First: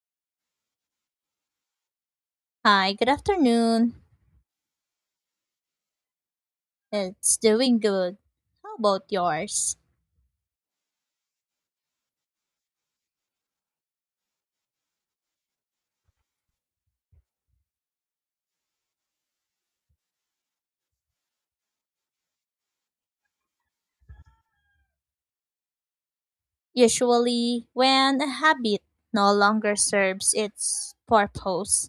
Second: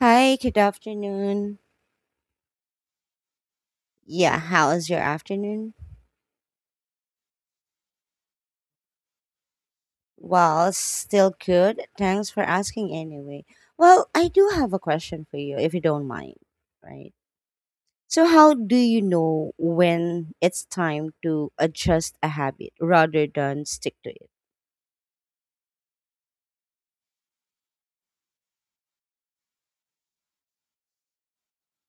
Hi, good afternoon. Hi, good afternoon. Yeah, how is your afternoon? It's doing good. How about yours? Well, still good. Thanks for asking anyway. Well, I do have a question for you if you don't mind, right? So, how do you know when it's time to adjust a habit rather than stick to it? Usually, when a habit no longer serves its purpose,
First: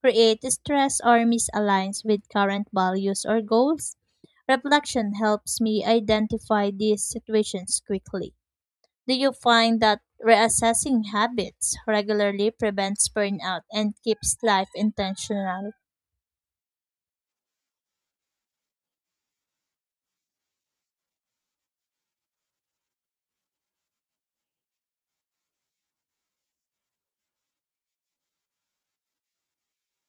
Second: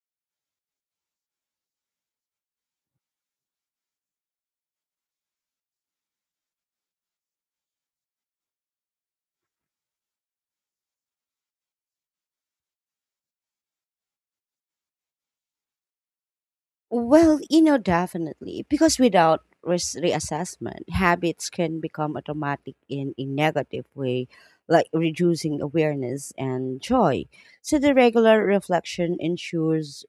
creates stress or misaligns with current values or goals, reflection helps me identify these situations quickly. Do you find that reassessing habits regularly prevents burnout and keeps life intentional? Well, definitely. Because without reassessment, habits can become automatic in a negative way, like reducing awareness and joy. So, the regular reflection ensures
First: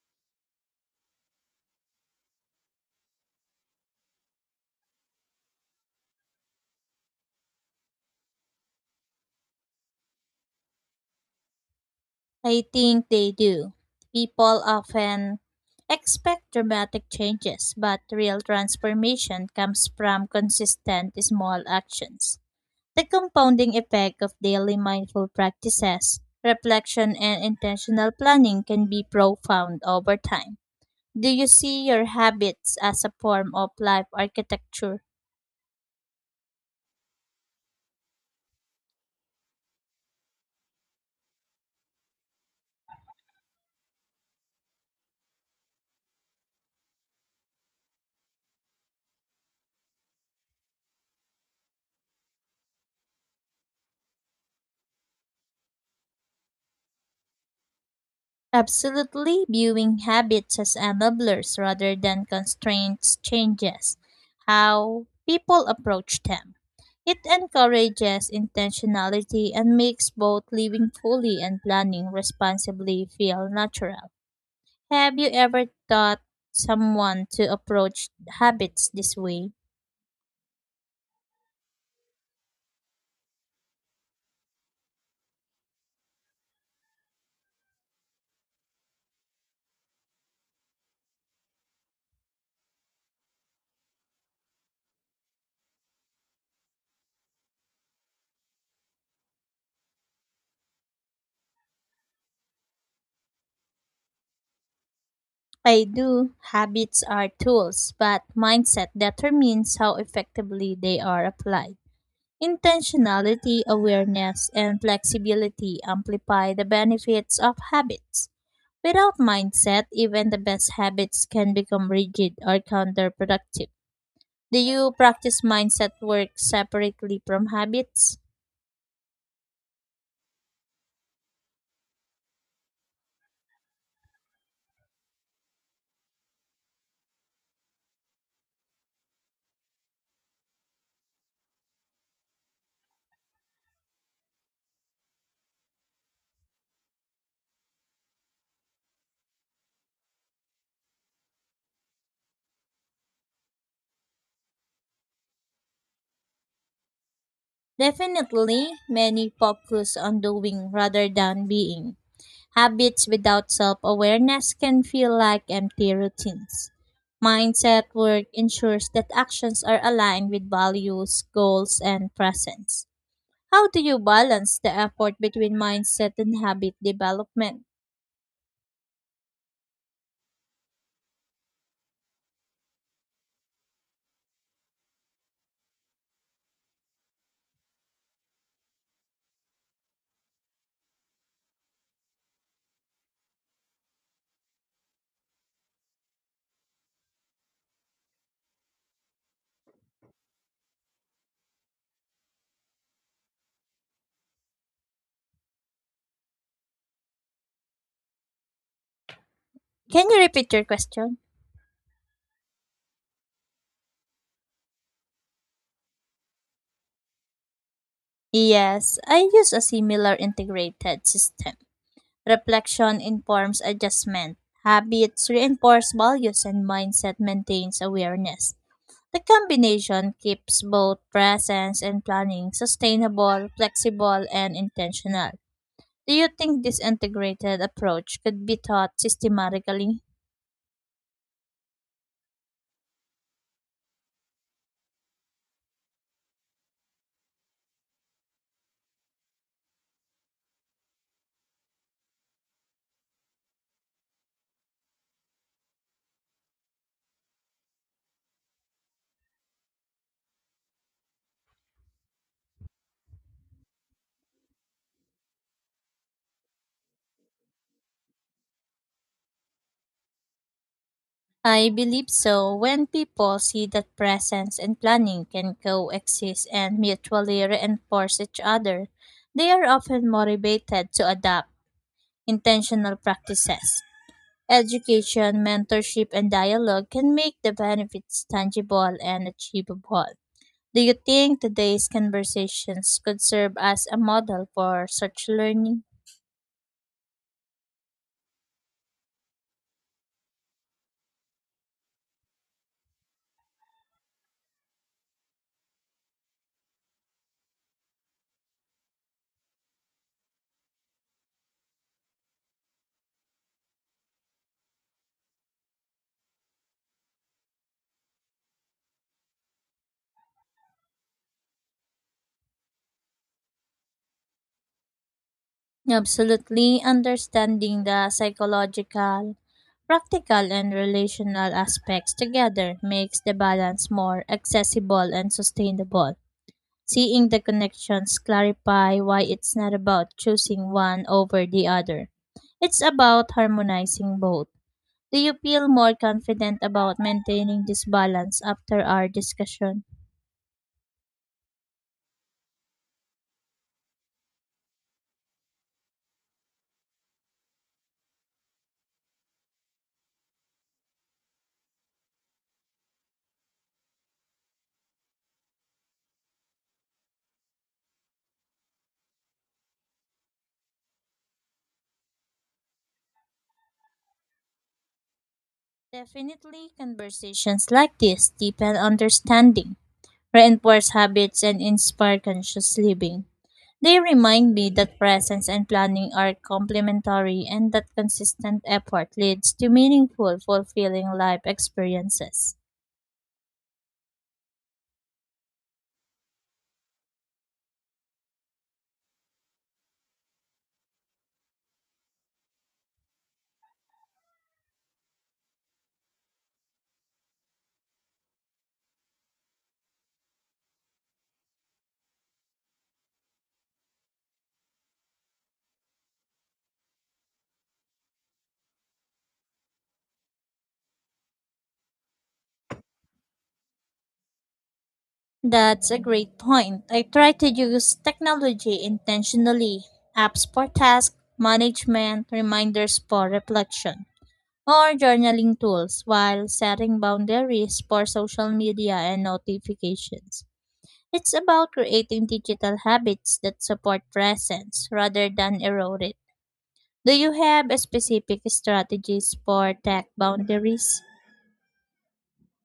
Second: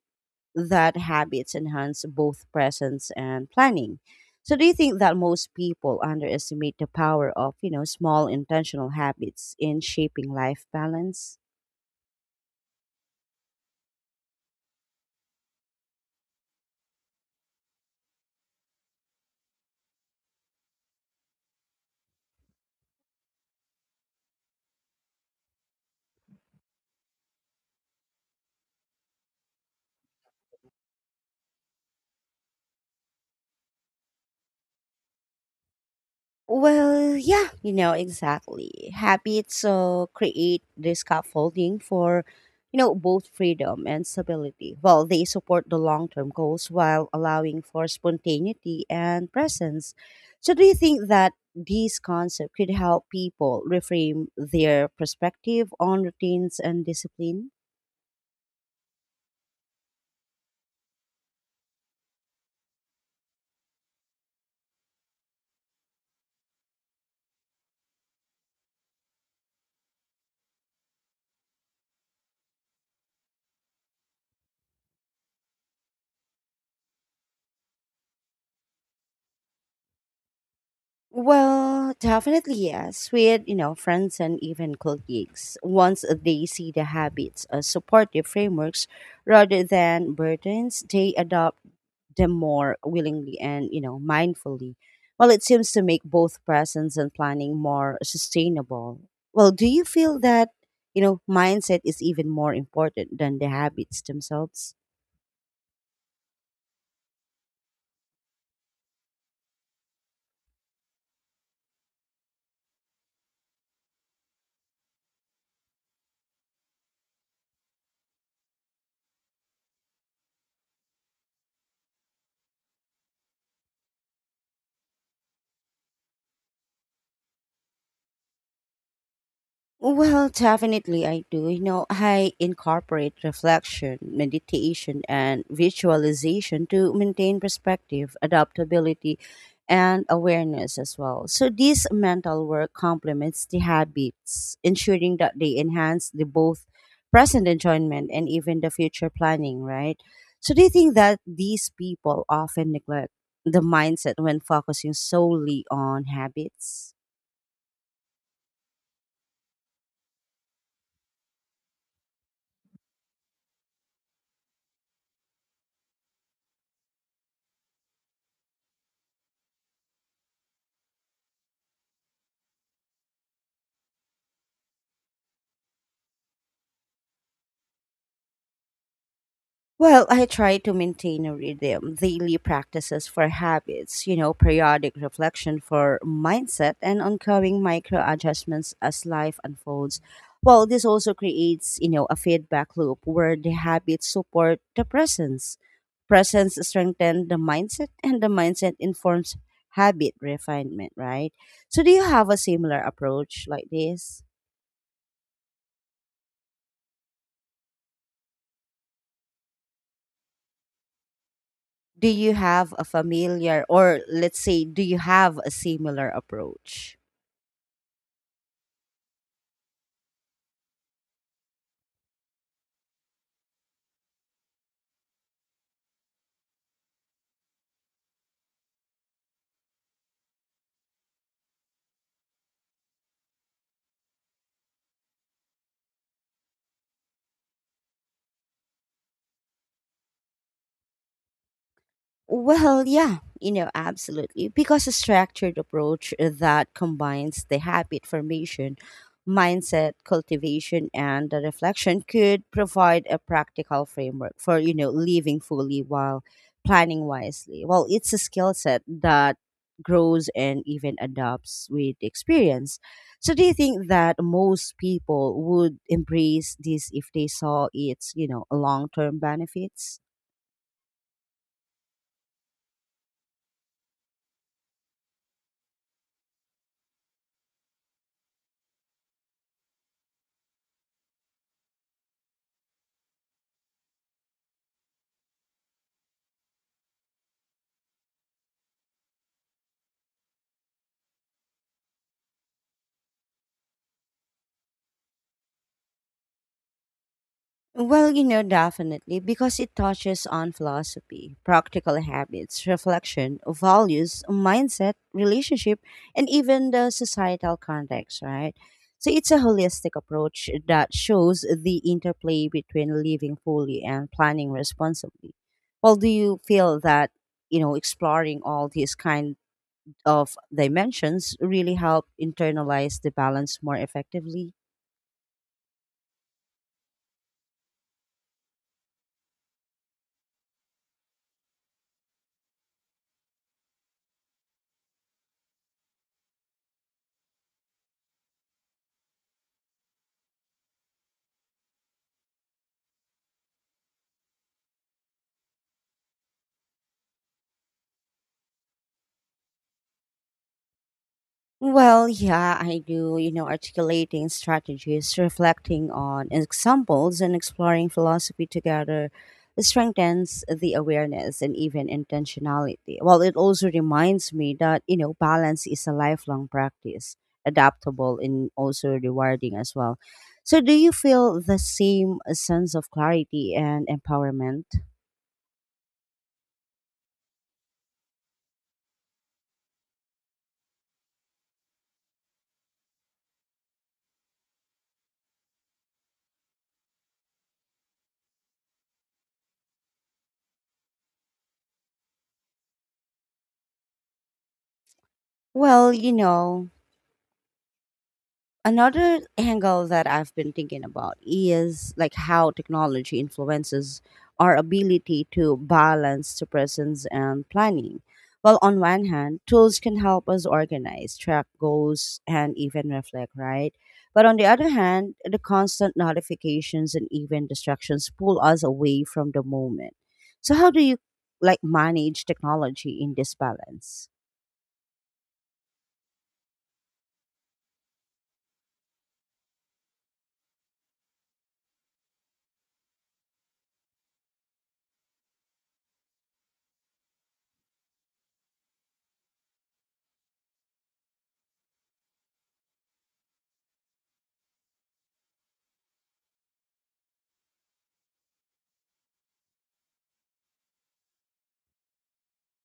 that habits enhance both presence and planning. So, do you think that most people underestimate the power of, small intentional habits in shaping life balance? I think they do. People often expect dramatic changes, but real transformation comes from consistent small actions. The compounding effect of daily mindful practices, reflection, and intentional planning can be profound over time. Do you see your habits as a form of life architecture? Well, yeah, exactly. Habits so create the scaffolding for, both freedom and stability. Well, they support the long term goals while allowing for spontaneity and presence. So, do you think that these concepts could help people reframe their perspective on routines and discipline? Absolutely, viewing habits as enablers rather than constraints changes how people approach them. It encourages intentionality and makes both living fully and planning responsibly feel natural. Have you ever taught someone to approach habits this way? Well, definitely yes. With friends and even colleagues, once they see the habits as supportive frameworks rather than burdens, they adopt them more willingly and mindfully. Well, it seems to make both presence and planning more sustainable. Well, do you feel that mindset is even more important than the habits themselves? I do. Habits are tools, but mindset determines how effectively they are applied. Intentionality, awareness, and flexibility amplify the benefits of habits. Without mindset, even the best habits can become rigid or counterproductive. Do you practice mindset work separately from habits? Well, definitely I do. You know, I incorporate reflection, meditation, and visualization to maintain perspective, adaptability, and awareness as well. So, this mental work complements the habits, ensuring that they enhance the both present enjoyment and even the future planning, right? So, do you think that these people often neglect the mindset when focusing solely on habits? Definitely, many focus on doing rather than being. Habits without self awareness can feel like empty routines. Mindset work ensures that actions are aligned with values, goals, and presence. How do you balance the effort between mindset and habit development? Well, I try to maintain a rhythm, daily practices for habits, periodic reflection for mindset, and ongoing micro adjustments as life unfolds. Well, this also creates, a feedback loop where the habits support the presence. Presence strengthens the mindset, and the mindset informs habit refinement, right? So, do you have a similar approach like this? Can you repeat your question? Do you have a familiar, or let's say, do you have a similar approach? Yes, I use a similar integrated system. Reflection informs adjustment, habits reinforce values, and mindset maintains awareness. The combination keeps both presence and planning sustainable, flexible, and intentional. Do you think this integrated approach could be taught systematically? Well, yeah, absolutely. Because a structured approach that combines the habit formation, mindset cultivation, and the reflection could provide a practical framework for, living fully while planning wisely. Well, it's a skill set that grows and even adopts with experience. So do you think that most people would embrace this if they saw its, long-term benefits? I believe so. When people see that presence and planning can coexist and mutually reinforce each other, they are often motivated to adopt intentional practices. Education, mentorship, and dialogue can make the benefits tangible and achievable. Do you think today's conversations could serve as a model for such learning? Well, definitely, because it touches on philosophy, practical habits, reflection, values, mindset, relationship, and even the societal context, right? So it's a holistic approach that shows the interplay between living fully and planning responsibly. Well, do you feel that, exploring all these kind of dimensions really help internalize the balance more effectively? Absolutely, understanding the psychological, practical, and relational aspects together makes the balance more accessible and sustainable. Seeing the connections clarify why it's not about choosing one over the other. It's about harmonizing both. Do you feel more confident about maintaining this balance after our discussion? Well, yeah, I do, you know, articulating strategies, reflecting on examples, and exploring philosophy together strengthens the awareness and even intentionality. Well, it also reminds me that, balance is a lifelong practice, adaptable and also rewarding as well. So, do you feel the same sense of clarity and empowerment? Definitely, conversations like this deepen understanding, reinforce habits, and inspire conscious living. They remind me that presence and planning are complementary and that consistent effort leads to meaningful, fulfilling life experiences. Well, another angle that I've been thinking about is like how technology influences our ability to balance the presence and planning. Well, on one hand, tools can help us organize, track goals, and even reflect, right? But on the other hand, the constant notifications and even distractions pull us away from the moment. So, how do you like manage technology in this balance? That's a great point. I try to use technology intentionally apps for task management, reminders for reflection or journaling tools while setting boundaries for social media and notifications. It's about creating digital habits that support presence rather than erode it. Do you have a specific strategies for tech boundaries?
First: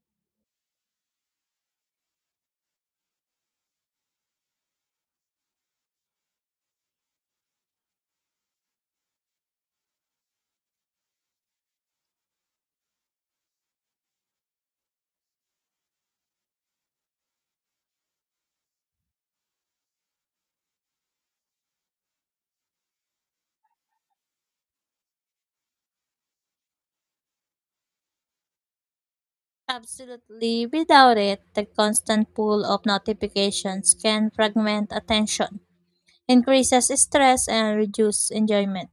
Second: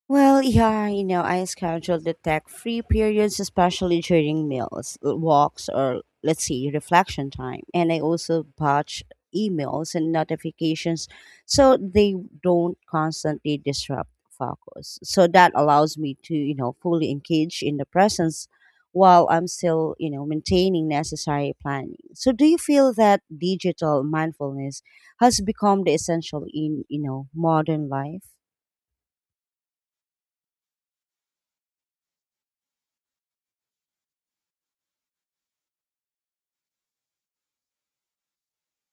Well, yeah, I schedule the tech free periods, especially during meals, walks, or let's see, reflection time. And I also batch emails and notifications so they don't constantly disrupt focus. So that allows me to, fully engage in the presence while I'm still, maintaining necessary planning. So do you feel that digital mindfulness has become the essential in, modern life? Absolutely. Without it, the constant pull of notifications can fragment attention, increases stress, and reduce enjoyment.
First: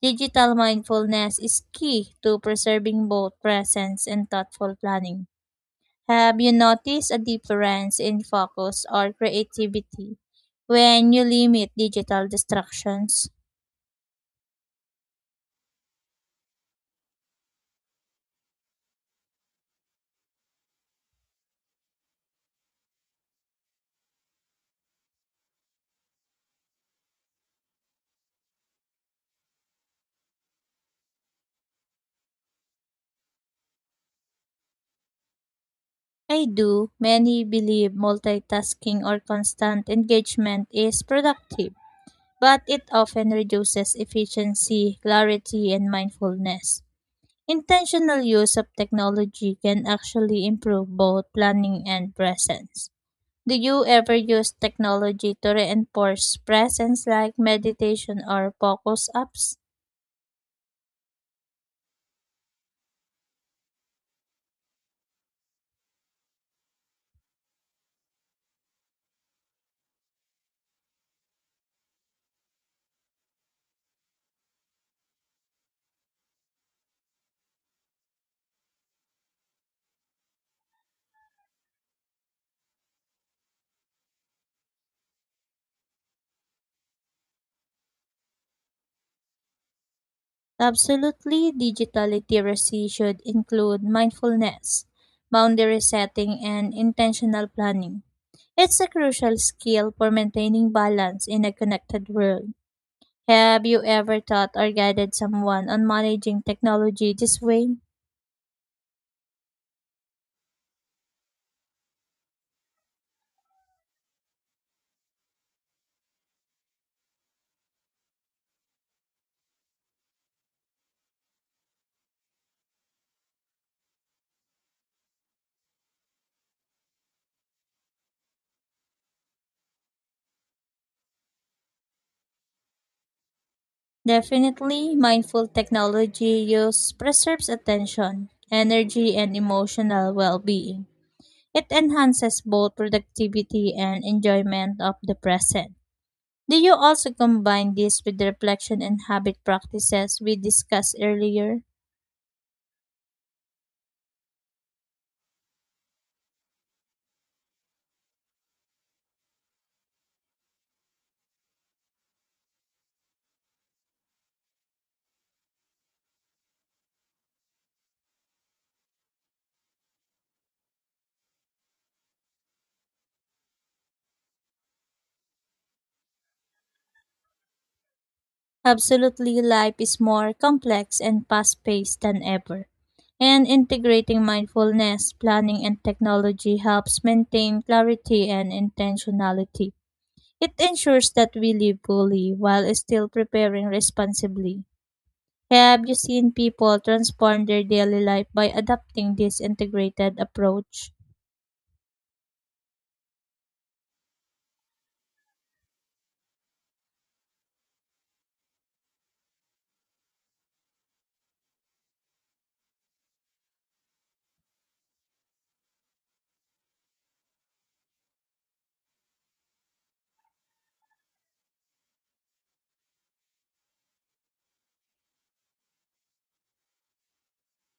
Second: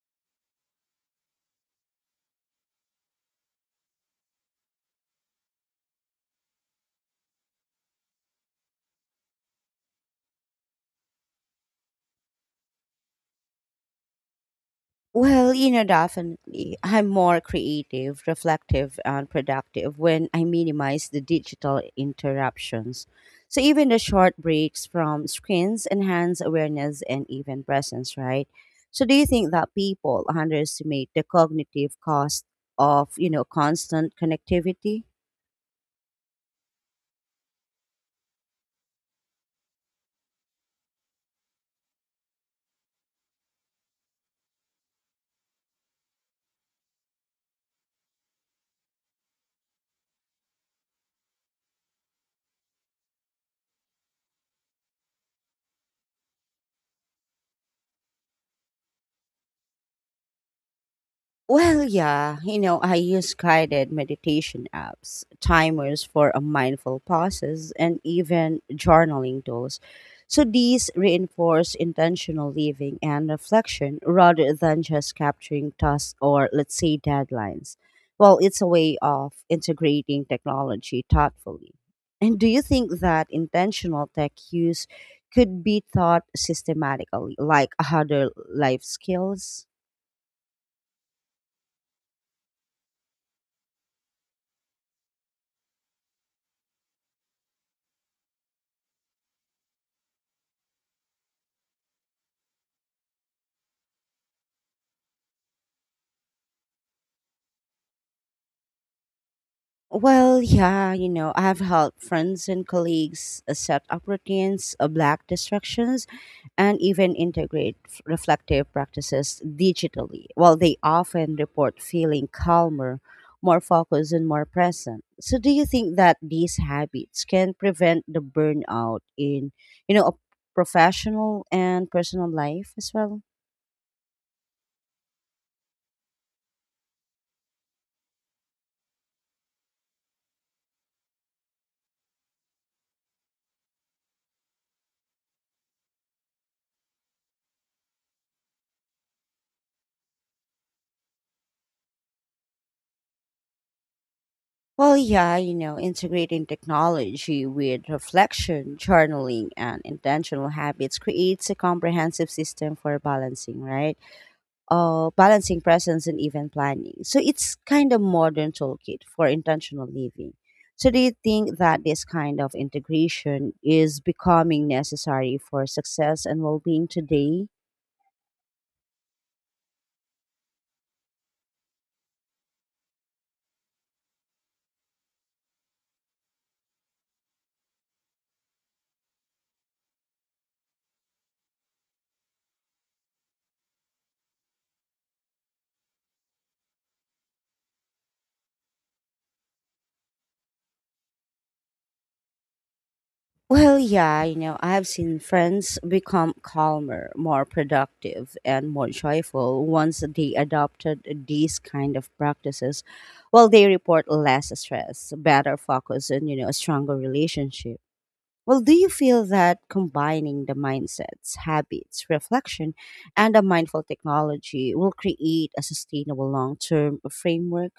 Digital mindfulness is key to preserving both presence and thoughtful planning. Have you noticed a difference in focus or creativity when you limit digital distractions? Well, definitely. I'm more creative, reflective, and productive when I minimize the digital interruptions. So even the short breaks from screens enhance awareness and even presence, right? So do you think that people underestimate the cognitive cost of, constant connectivity? I do. Many believe multitasking or constant engagement is productive, but it often reduces efficiency, clarity, and mindfulness. Intentional use of technology can actually improve both planning and presence. Do you ever use technology to reinforce presence like meditation or focus apps? Well, yeah, I use guided meditation apps, timers for a mindful pauses, and even journaling tools. So these reinforce intentional living and reflection rather than just capturing tasks or, let's say, deadlines. Well, it's a way of integrating technology thoughtfully. And do you think that intentional tech use could be taught systematically, like other life skills? Absolutely, digital literacy should include mindfulness, boundary setting, and intentional planning. It's a crucial skill for maintaining balance in a connected world. Have you ever taught or guided someone on managing technology this way? Well, yeah, I have helped friends and colleagues set up routines, black distractions, and even integrate reflective practices digitally. Well, they often report feeling calmer, more focused, and more present. So, do you think that these habits can prevent the burnout in, a professional and personal life as well? Definitely, mindful technology use preserves attention, energy, and emotional well being. It enhances both productivity and enjoyment of the present. Do you also combine this with the reflection and habit practices we discussed earlier? Well, yeah, integrating technology with reflection, journaling, and intentional habits creates a comprehensive system for balancing, right? Balancing presence and event planning. So it's kind of modern toolkit for intentional living. So do you think that this kind of integration is becoming necessary for success and well-being today? Absolutely, life is more complex and fast paced than ever. And integrating mindfulness, planning, and technology helps maintain clarity and intentionality. It ensures that we live fully while still preparing responsibly. Have you seen people transform their daily life by adopting this integrated approach? Well, yeah, I've seen friends become calmer, more productive, and more joyful once they adopted these kind of practices. Well, they report less stress, better focus, and, a stronger relationship. Well, do you feel that combining the mindsets, habits, reflection, and a mindful technology will create a sustainable long term framework?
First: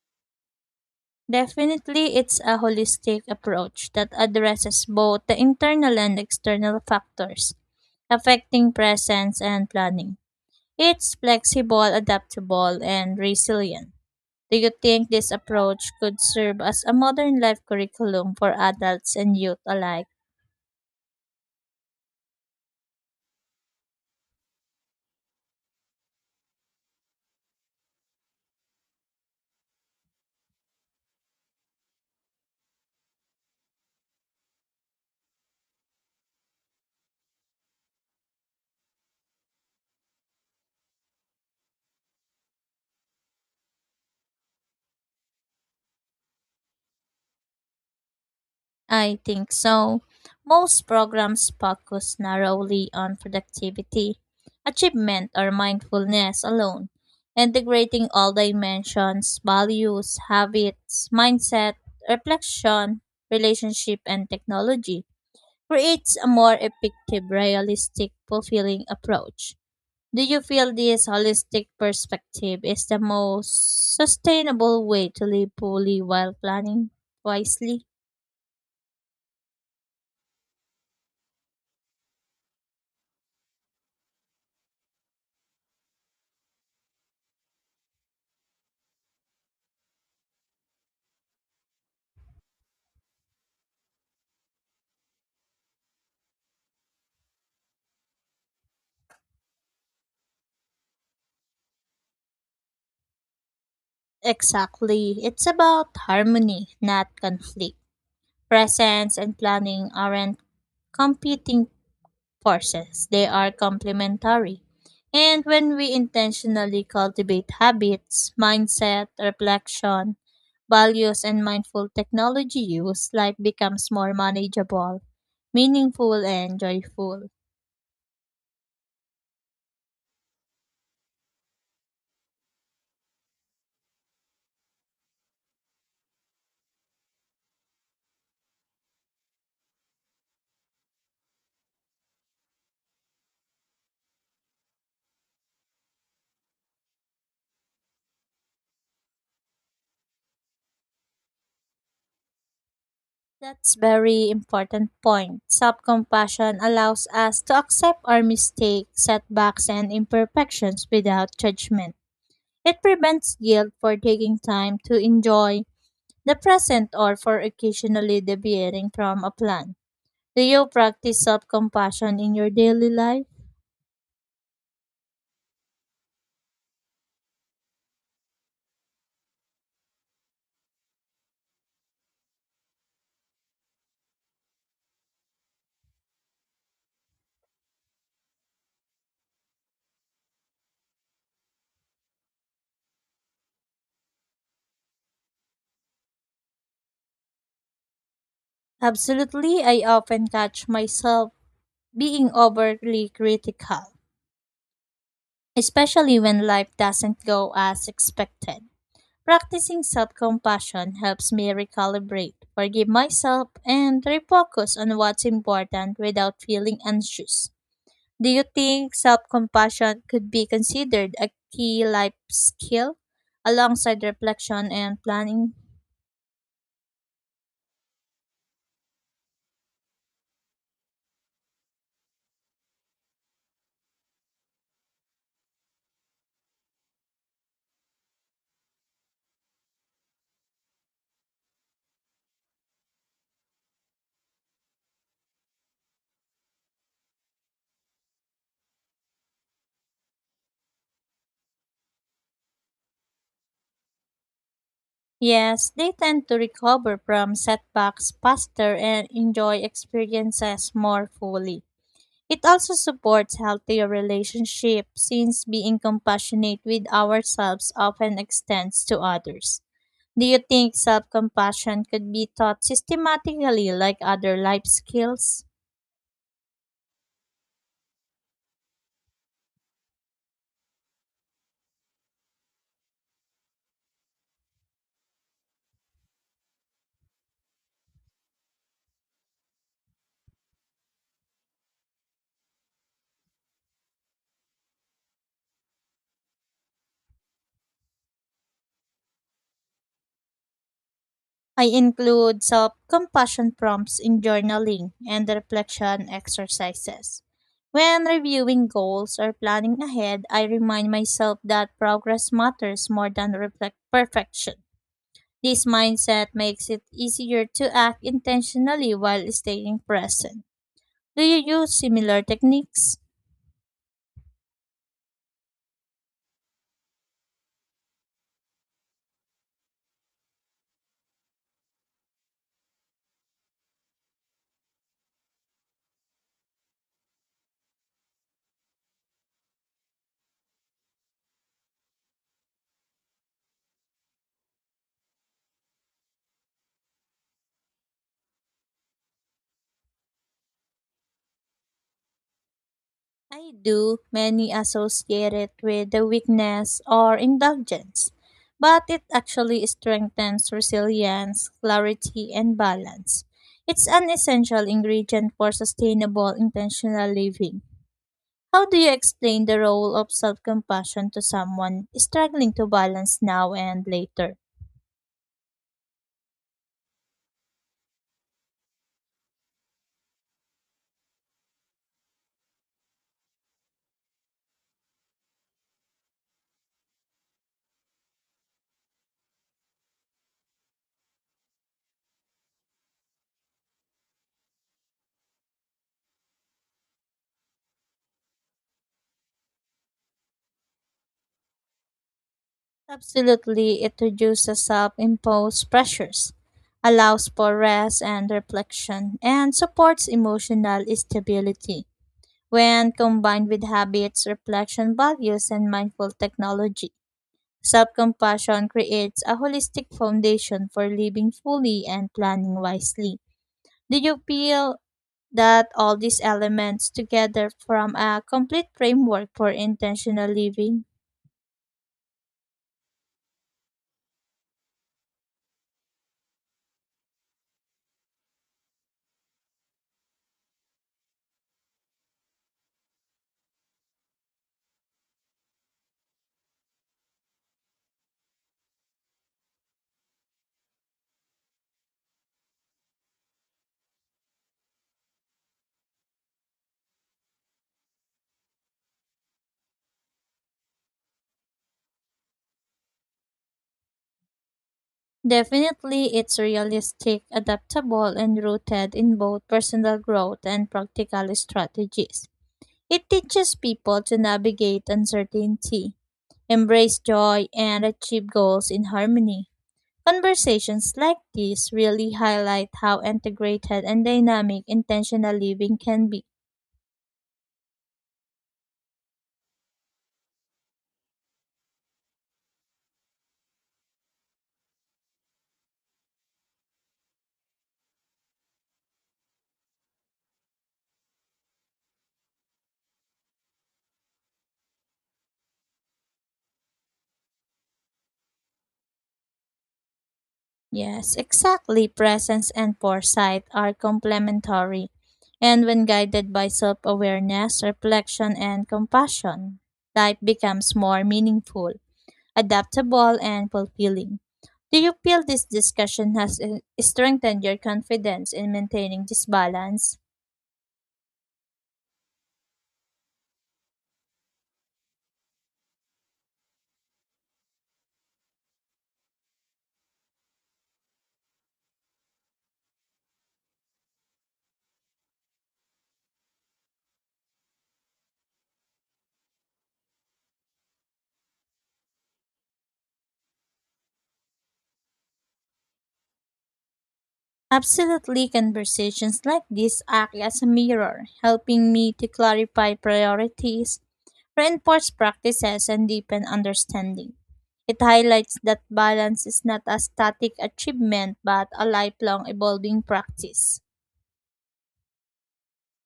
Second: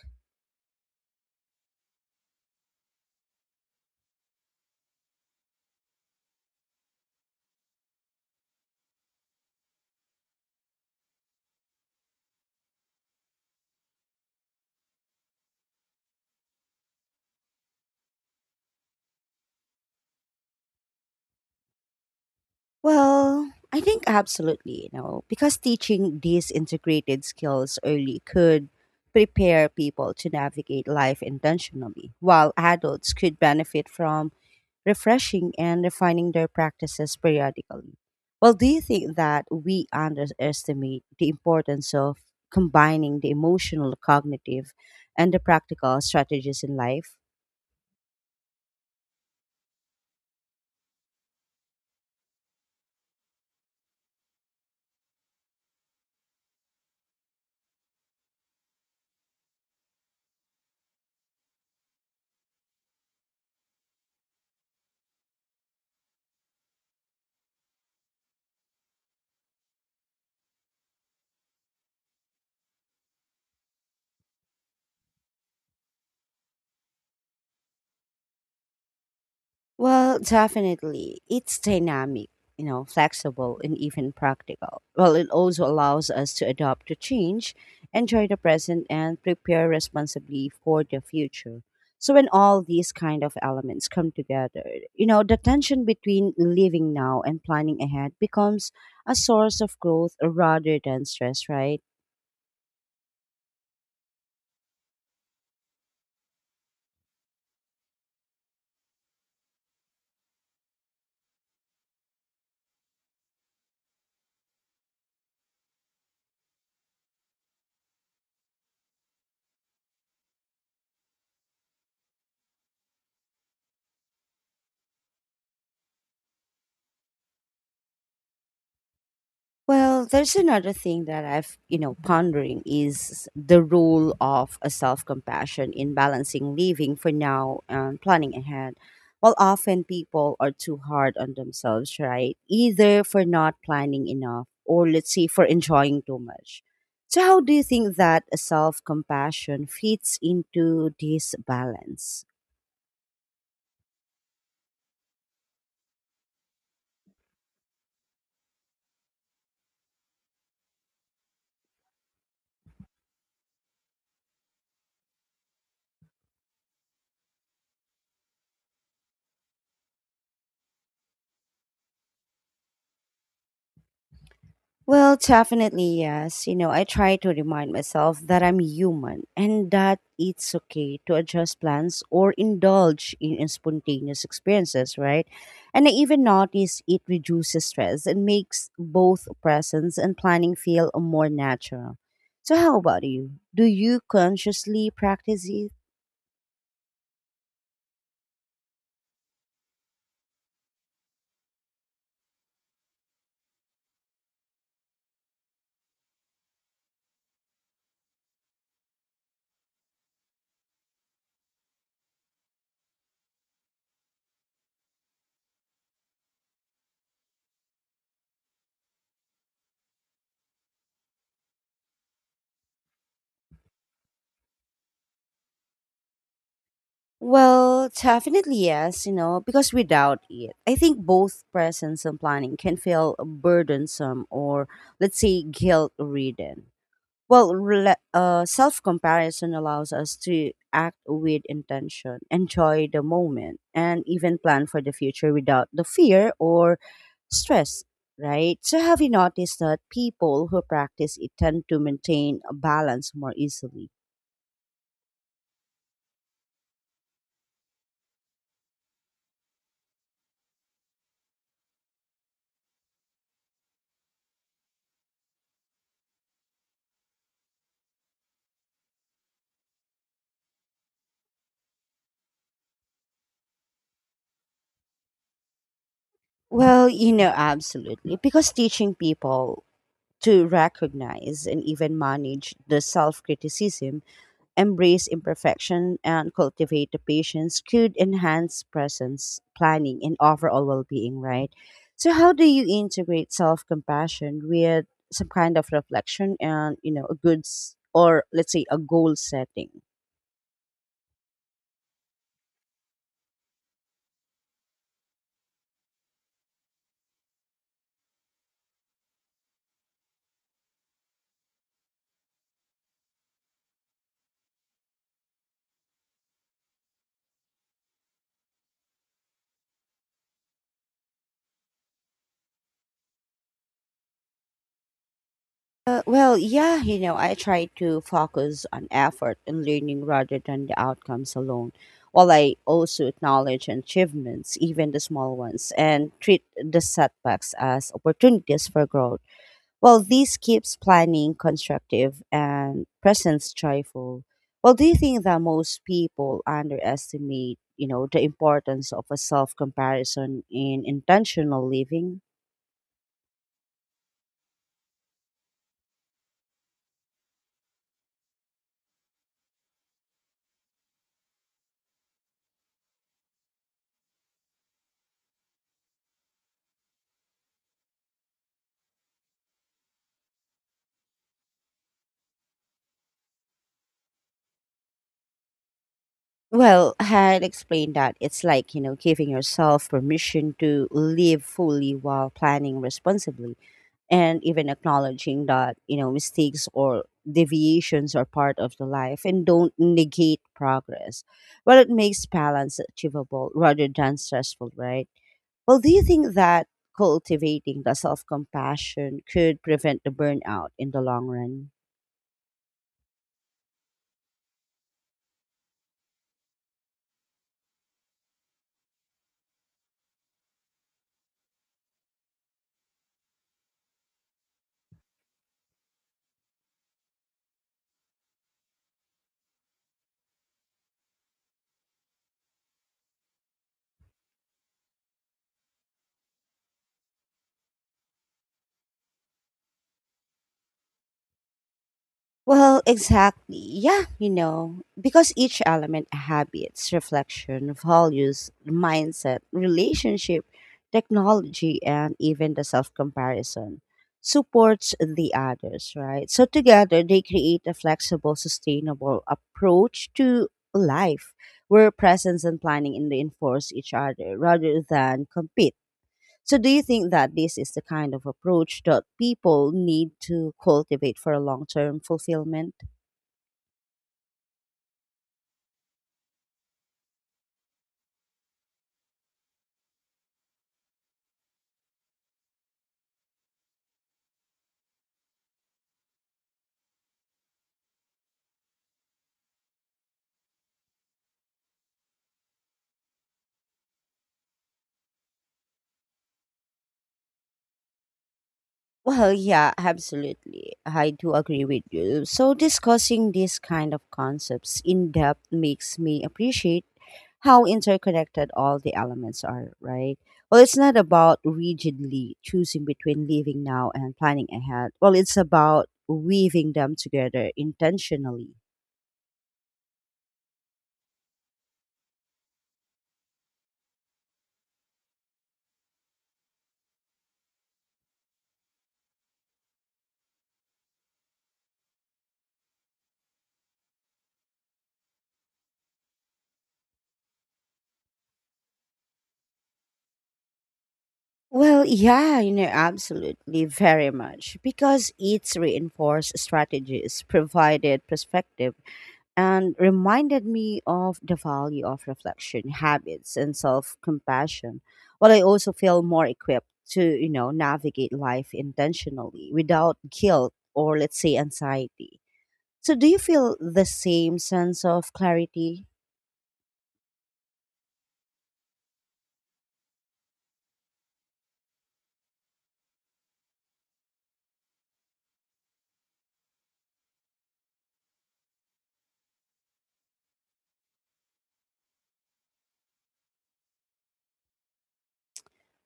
Definitely, it's a holistic approach that addresses both the internal and external factors affecting presence and planning. It's flexible, adaptable, and resilient. Do you think this approach could serve as a modern life curriculum for adults and youth alike? Well, I think absolutely, because teaching these integrated skills early could prepare people to navigate life intentionally, while adults could benefit from refreshing and refining their practices periodically. Well, do you think that we underestimate the importance of combining the emotional, cognitive, and the practical strategies in life? I think so. Most programs focus narrowly on productivity, achievement, or mindfulness alone, integrating all dimensions values, habits, mindset, reflection, relationship, and technology creates a more effective, realistic, fulfilling approach. Do you feel this holistic perspective is the most sustainable way to live fully while planning wisely? Well, definitely. It's dynamic, flexible and even practical. Well, it also allows us to adapt to change, enjoy the present and prepare responsibly for the future. So when all these kind of elements come together, the tension between living now and planning ahead becomes a source of growth rather than stress, right? Exactly. It's about harmony, not conflict. Presence and planning aren't competing forces, they are complementary. And when we intentionally cultivate habits, mindset, reflection, values, and mindful technology use, life becomes more manageable, meaningful, and joyful. Well, there's another thing that I've pondering is the role of a self-compassion in balancing living for now and planning ahead. Well, often people are too hard on themselves, right? Either for not planning enough or let's say for enjoying too much. So how do you think that a self-compassion fits into this balance? That's very important point. Self-compassion allows us to accept our mistakes, setbacks, and imperfections without judgment. It prevents guilt for taking time to enjoy the present or for occasionally deviating from a plan. Do you practice self-compassion in your daily life? Well, definitely, yes. You know, I try to remind myself that I'm human and that it's okay to adjust plans or indulge in spontaneous experiences, right? And I even notice it reduces stress and makes both presence and planning feel more natural. So, how about you? Do you consciously practice it? Absolutely, I often catch myself being overly critical, especially when life doesn't go as expected. Practicing self compassion helps me recalibrate, forgive myself, and refocus on what's important without feeling anxious. Do you think self compassion could be considered a key life skill alongside reflection and planning? Well, definitely yes, because without it, I think both presence and planning can feel burdensome or, let's say, guilt ridden. Well, self comparison allows us to act with intention, enjoy the moment, and even plan for the future without the fear or stress, right? So, have you noticed that people who practice it tend to maintain a balance more easily? Yes, they tend to recover from setbacks faster and enjoy experiences more fully. It also supports healthier relationships since being compassionate with ourselves often extends to others. Do you think self compassion could be taught systematically like other life skills? Well, absolutely. Because teaching people to recognize and even manage the self criticism, embrace imperfection, and cultivate the patience could enhance presence planning and overall well being, right? So, how do you integrate self compassion with some kind of reflection and, a good or let's say a goal setting? I include self compassion prompts in journaling and reflection exercises. When reviewing goals or planning ahead, I remind myself that progress matters more than reflect perfection. This mindset makes it easier to act intentionally while staying present. Do you use similar techniques? Well, yeah, I try to focus on effort and learning rather than the outcomes alone, while I also acknowledge achievements, even the small ones, and treat the setbacks as opportunities for growth. Well, this keeps planning constructive and presence joyful. Well, do you think that most people underestimate, the importance of a self comparison in intentional living? I do. Many associate it with the weakness or indulgence, but it actually strengthens resilience, clarity, and balance. It's an essential ingredient for sustainable intentional living. How do you explain the role of self compassion to someone struggling to balance now and later? Well, had explained that it's like, giving yourself permission to live fully while planning responsibly and even acknowledging that, mistakes or deviations are part of the life and don't negate progress. Well, it makes balance achievable rather than stressful, right? Well, do you think that cultivating the self compassion could prevent the burnout in the long run? Absolutely, it reduces self imposed pressures, allows for rest and reflection, and supports emotional stability. When combined with habits, reflection values, and mindful technology, self compassion creates a holistic foundation for living fully and planning wisely. Do you feel that all these elements together form a complete framework for intentional living? Well, exactly. Yeah, because each element habits, reflection, values, mindset, relationship, technology, and even the self comparison supports the others, right? So together they create a flexible, sustainable approach to life where presence and planning reinforce each other rather than compete. So, do you think that this is the kind of approach that people need to cultivate for long term fulfillment? Definitely, it's realistic, adaptable, and rooted in both personal growth and practical strategies. It teaches people to navigate uncertainty, embrace joy, and achieve goals in harmony. Conversations like these really highlight how integrated and dynamic intentional living can be. Well, yeah, absolutely. I do agree with you. So, discussing these kind of concepts in depth makes me appreciate how interconnected all the elements are, right? Well, it's not about rigidly choosing between living now and planning ahead. Well, it's about weaving them together intentionally. Yes, exactly. Presence and foresight are complementary, and when guided by self awareness, reflection, and compassion, life becomes more meaningful, adaptable, and fulfilling. Do you feel this discussion has strengthened your confidence in maintaining this balance? Well, yeah, absolutely, very much. Because it's reinforced strategies, provided perspective, and reminded me of the value of reflection, habits, and self compassion. While I also feel more equipped to, navigate life intentionally without guilt or, let's say, anxiety. So, do you feel the same sense of clarity? Absolutely, conversations like this act as a mirror, helping me to clarify priorities, reinforce practices, and deepen understanding. It highlights that balance is not a static achievement but a lifelong evolving practice.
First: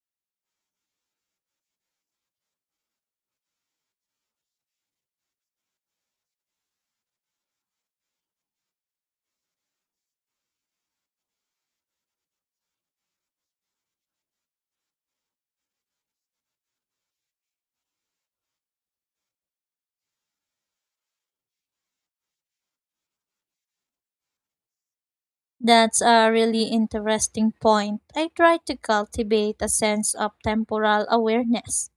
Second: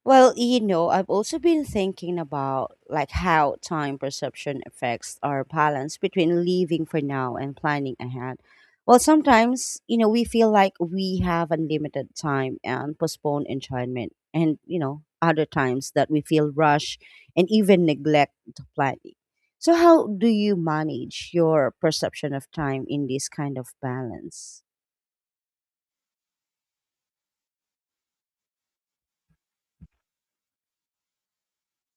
Well, I've also been thinking about like how time perception affects our balance between living for now and planning ahead. Well, sometimes, we feel like we have unlimited time and postpone enjoyment and, other times that we feel rush and even neglect the planning. So how do you manage your perception of time in this kind of balance? That's a really interesting point. I try to cultivate a sense of temporal awareness,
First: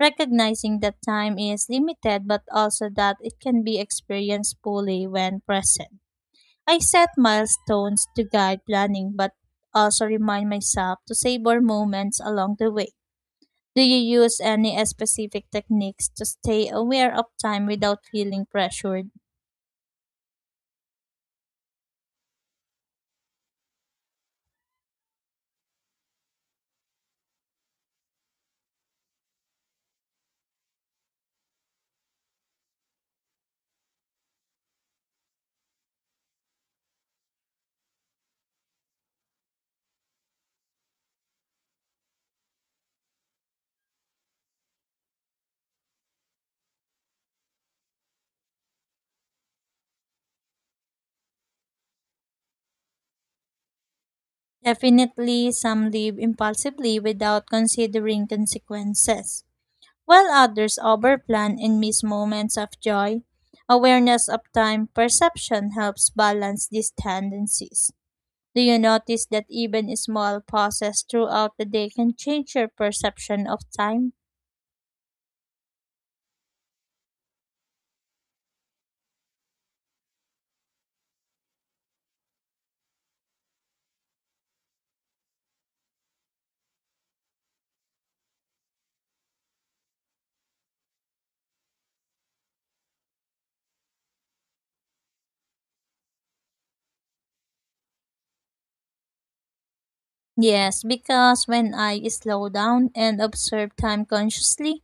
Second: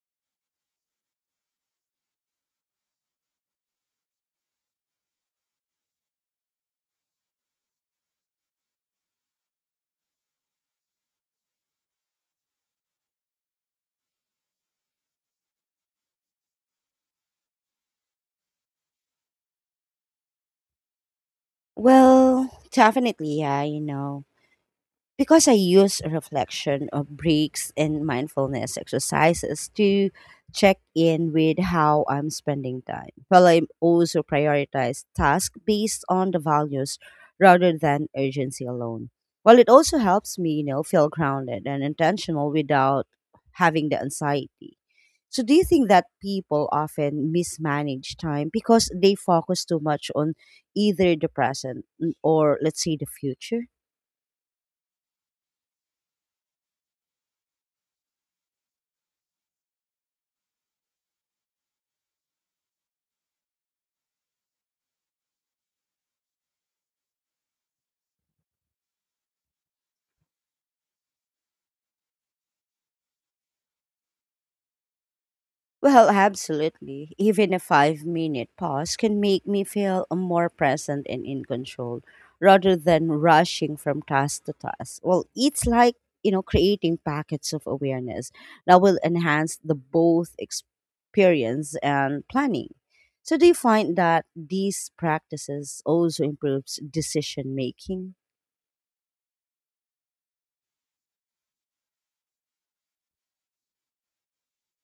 recognizing that time is limited but also that it can be experienced fully when present. I set milestones to guide planning, but also remind myself to savor moments along the way. Do you use any specific techniques to stay aware of time without feeling pressured? Well, definitely, yeah, you know. Because I use reflection of breaks and mindfulness exercises to check in with how I'm spending time. While I also prioritize tasks based on the values rather than urgency alone. Well, it also helps me, feel grounded and intentional without having the anxiety. So, do you think that people often mismanage time because they focus too much on either the present or, let's say, the future? Definitely, some live impulsively without considering consequences, while others overplan and miss moments of joy. Awareness of time perception helps balance these tendencies. Do you notice that even small pauses throughout the day can change your perception of time? Well, absolutely. Even a 5-minute pause can make me feel more present and in control rather than rushing from task to task. Well, it's like creating packets of awareness that will enhance the both experience and planning. So do you find that these practices also improves decision making? Yes, because when I slow down and observe time consciously,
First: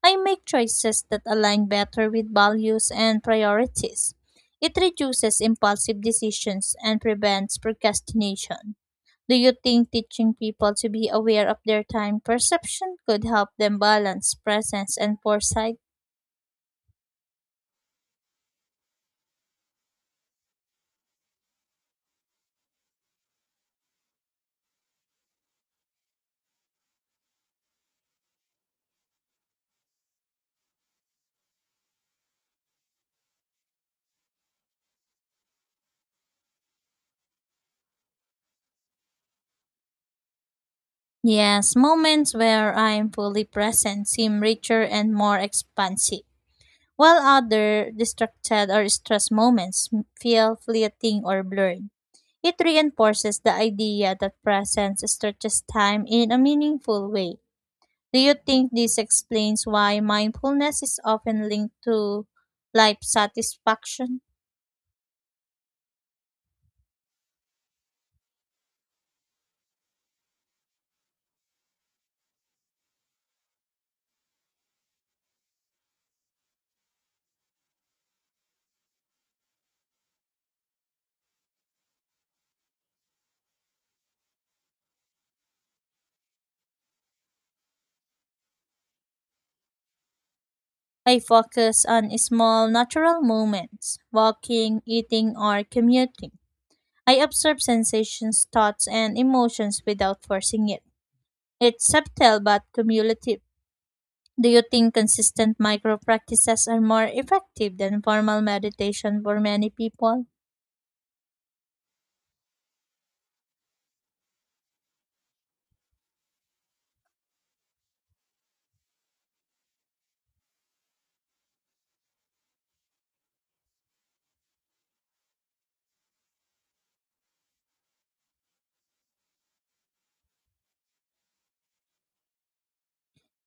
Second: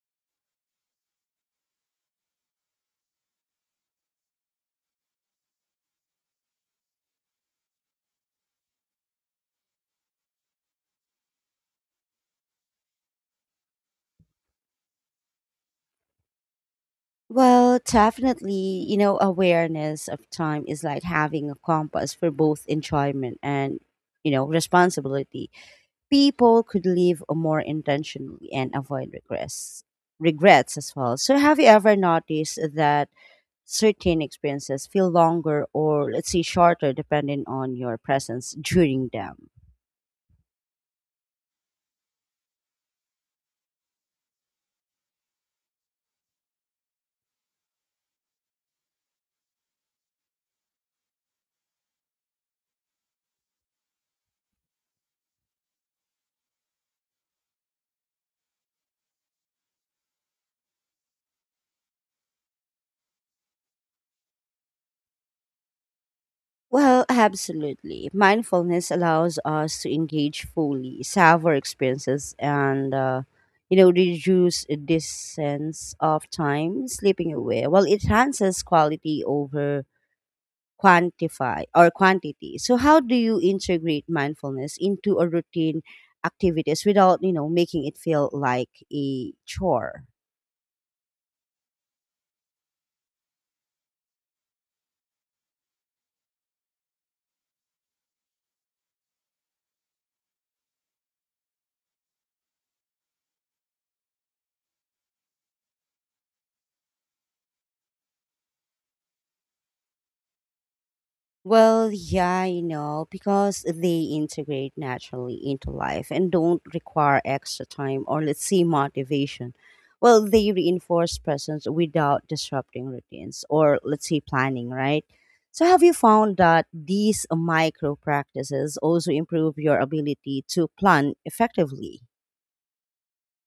I make choices that align better with values and priorities. It reduces impulsive decisions and prevents procrastination. Do you think teaching people to be aware of their time perception could help them balance presence and foresight? Well, definitely, awareness of time is like having a compass for both enjoyment and, responsibility. People could live more intentionally and avoid regrets, regrets as well. So, have you ever noticed that certain experiences feel longer or let's say shorter depending on your presence during them. Yes, moments where I am fully present seem richer and more expansive, while other distracted or stressed moments feel fleeting or blurred. It reinforces the idea that presence stretches time in a meaningful way. Do you think this explains why mindfulness is often linked to life satisfaction? Well, absolutely. Mindfulness allows us to engage fully, savor experiences, and reduce this sense of time slipping away. Well, it enhances quality over quantify or quantity. So how do you integrate mindfulness into a routine activities without, making it feel like a chore? I focus on small natural moments, walking, eating, or commuting I observe sensations, thoughts, and emotions without forcing it. It's subtle but cumulative. Do you think consistent micro practices are more effective than formal meditation for many people? Well, yeah, because they integrate naturally into life and don't require extra time or let's say motivation. Well, they reinforce presence without disrupting routines or let's say planning, right? So, have you found that these micro practices also improve your ability to plan effectively?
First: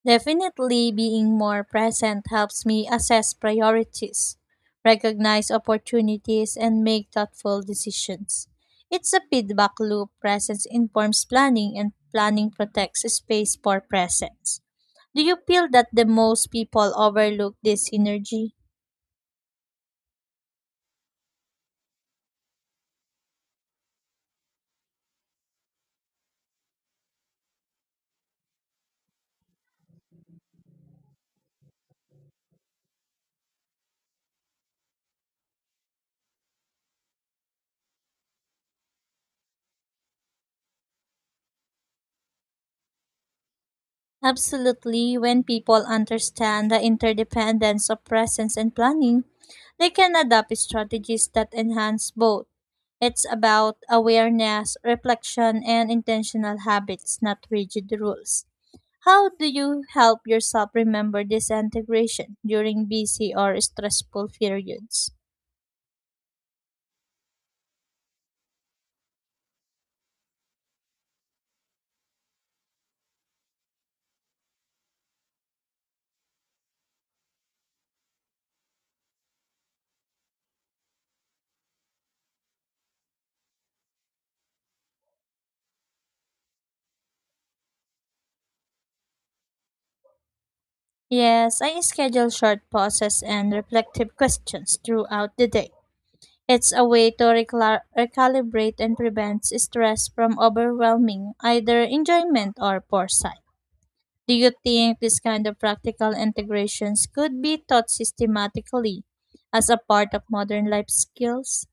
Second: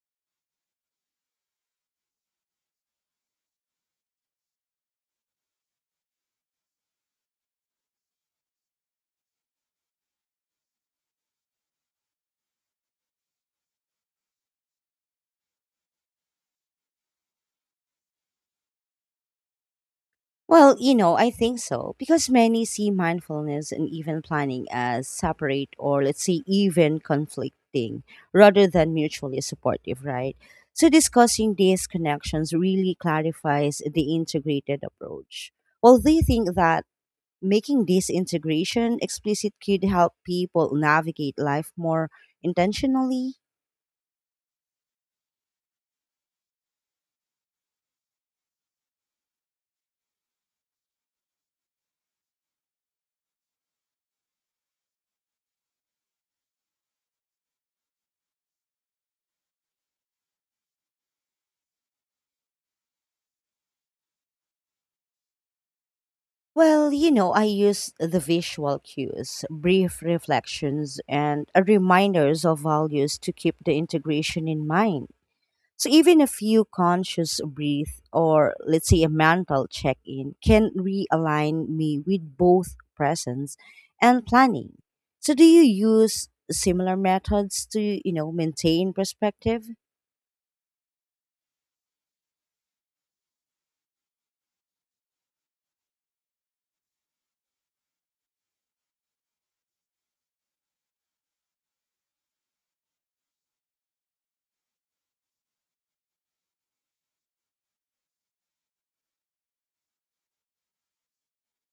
Definitely being more present helps me assess priorities, recognize opportunities, and make thoughtful decisions. It's a feedback loop. Presence informs planning, and planning protects space for presence. Do you feel that the most people overlook this synergy? Well, I think so because many see mindfulness and even planning as separate or let's say even conflicting rather than mutually supportive, right? So discussing these connections really clarifies the integrated approach. Well, they think that making this integration explicit could help people navigate life more intentionally. Absolutely, when people understand the interdependence of presence and planning, they can adopt strategies that enhance both. It's about awareness, reflection, and intentional habits, not rigid rules. How do you help yourself remember this integration during busy or stressful periods? Well, I use the visual cues, brief reflections, and reminders of values to keep the integration in mind. So, even a few conscious breath or, let's say, a mental check in can realign me with both presence and planning. So, do you use similar methods to, maintain perspective? Yes, I schedule short pauses and reflective questions throughout the day. It's a way to recalibrate and prevents stress from overwhelming either enjoyment or foresight. Do you think this kind of practical integrations could be taught systematically as a part of modern life skills?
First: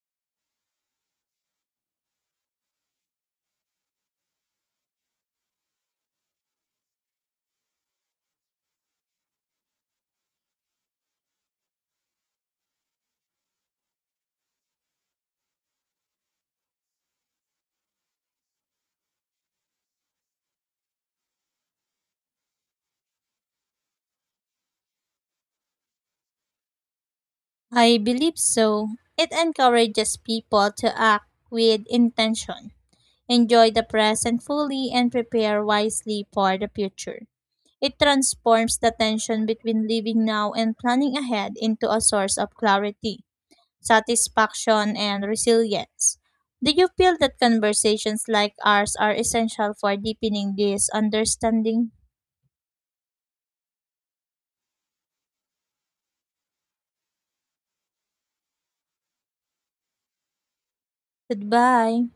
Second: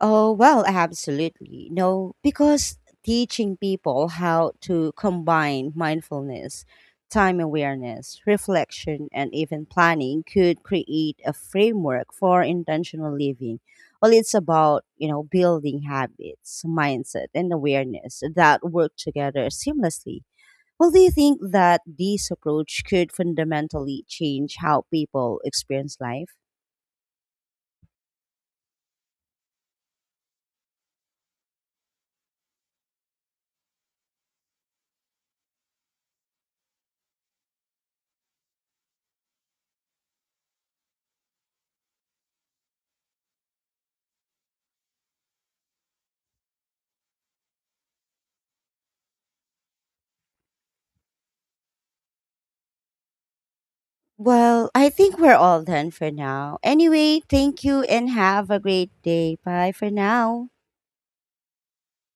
Oh, well, absolutely. No, because teaching people how to combine mindfulness, time awareness, reflection, and even planning could create a framework for intentional living. Well, it's about, building habits, mindset, and awareness that work together seamlessly. Well, do you think that this approach could fundamentally change how people experience life? I believe so. It encourages people to act with intention, enjoy the present fully, and prepare wisely for the future. It transforms the tension between living now and planning ahead into a source of clarity, satisfaction, and resilience. Do you feel that conversations like ours are essential for deepening this understanding? Well, I think we're all done for now. Anyway, thank you and have a great day. Bye for now. Goodbye.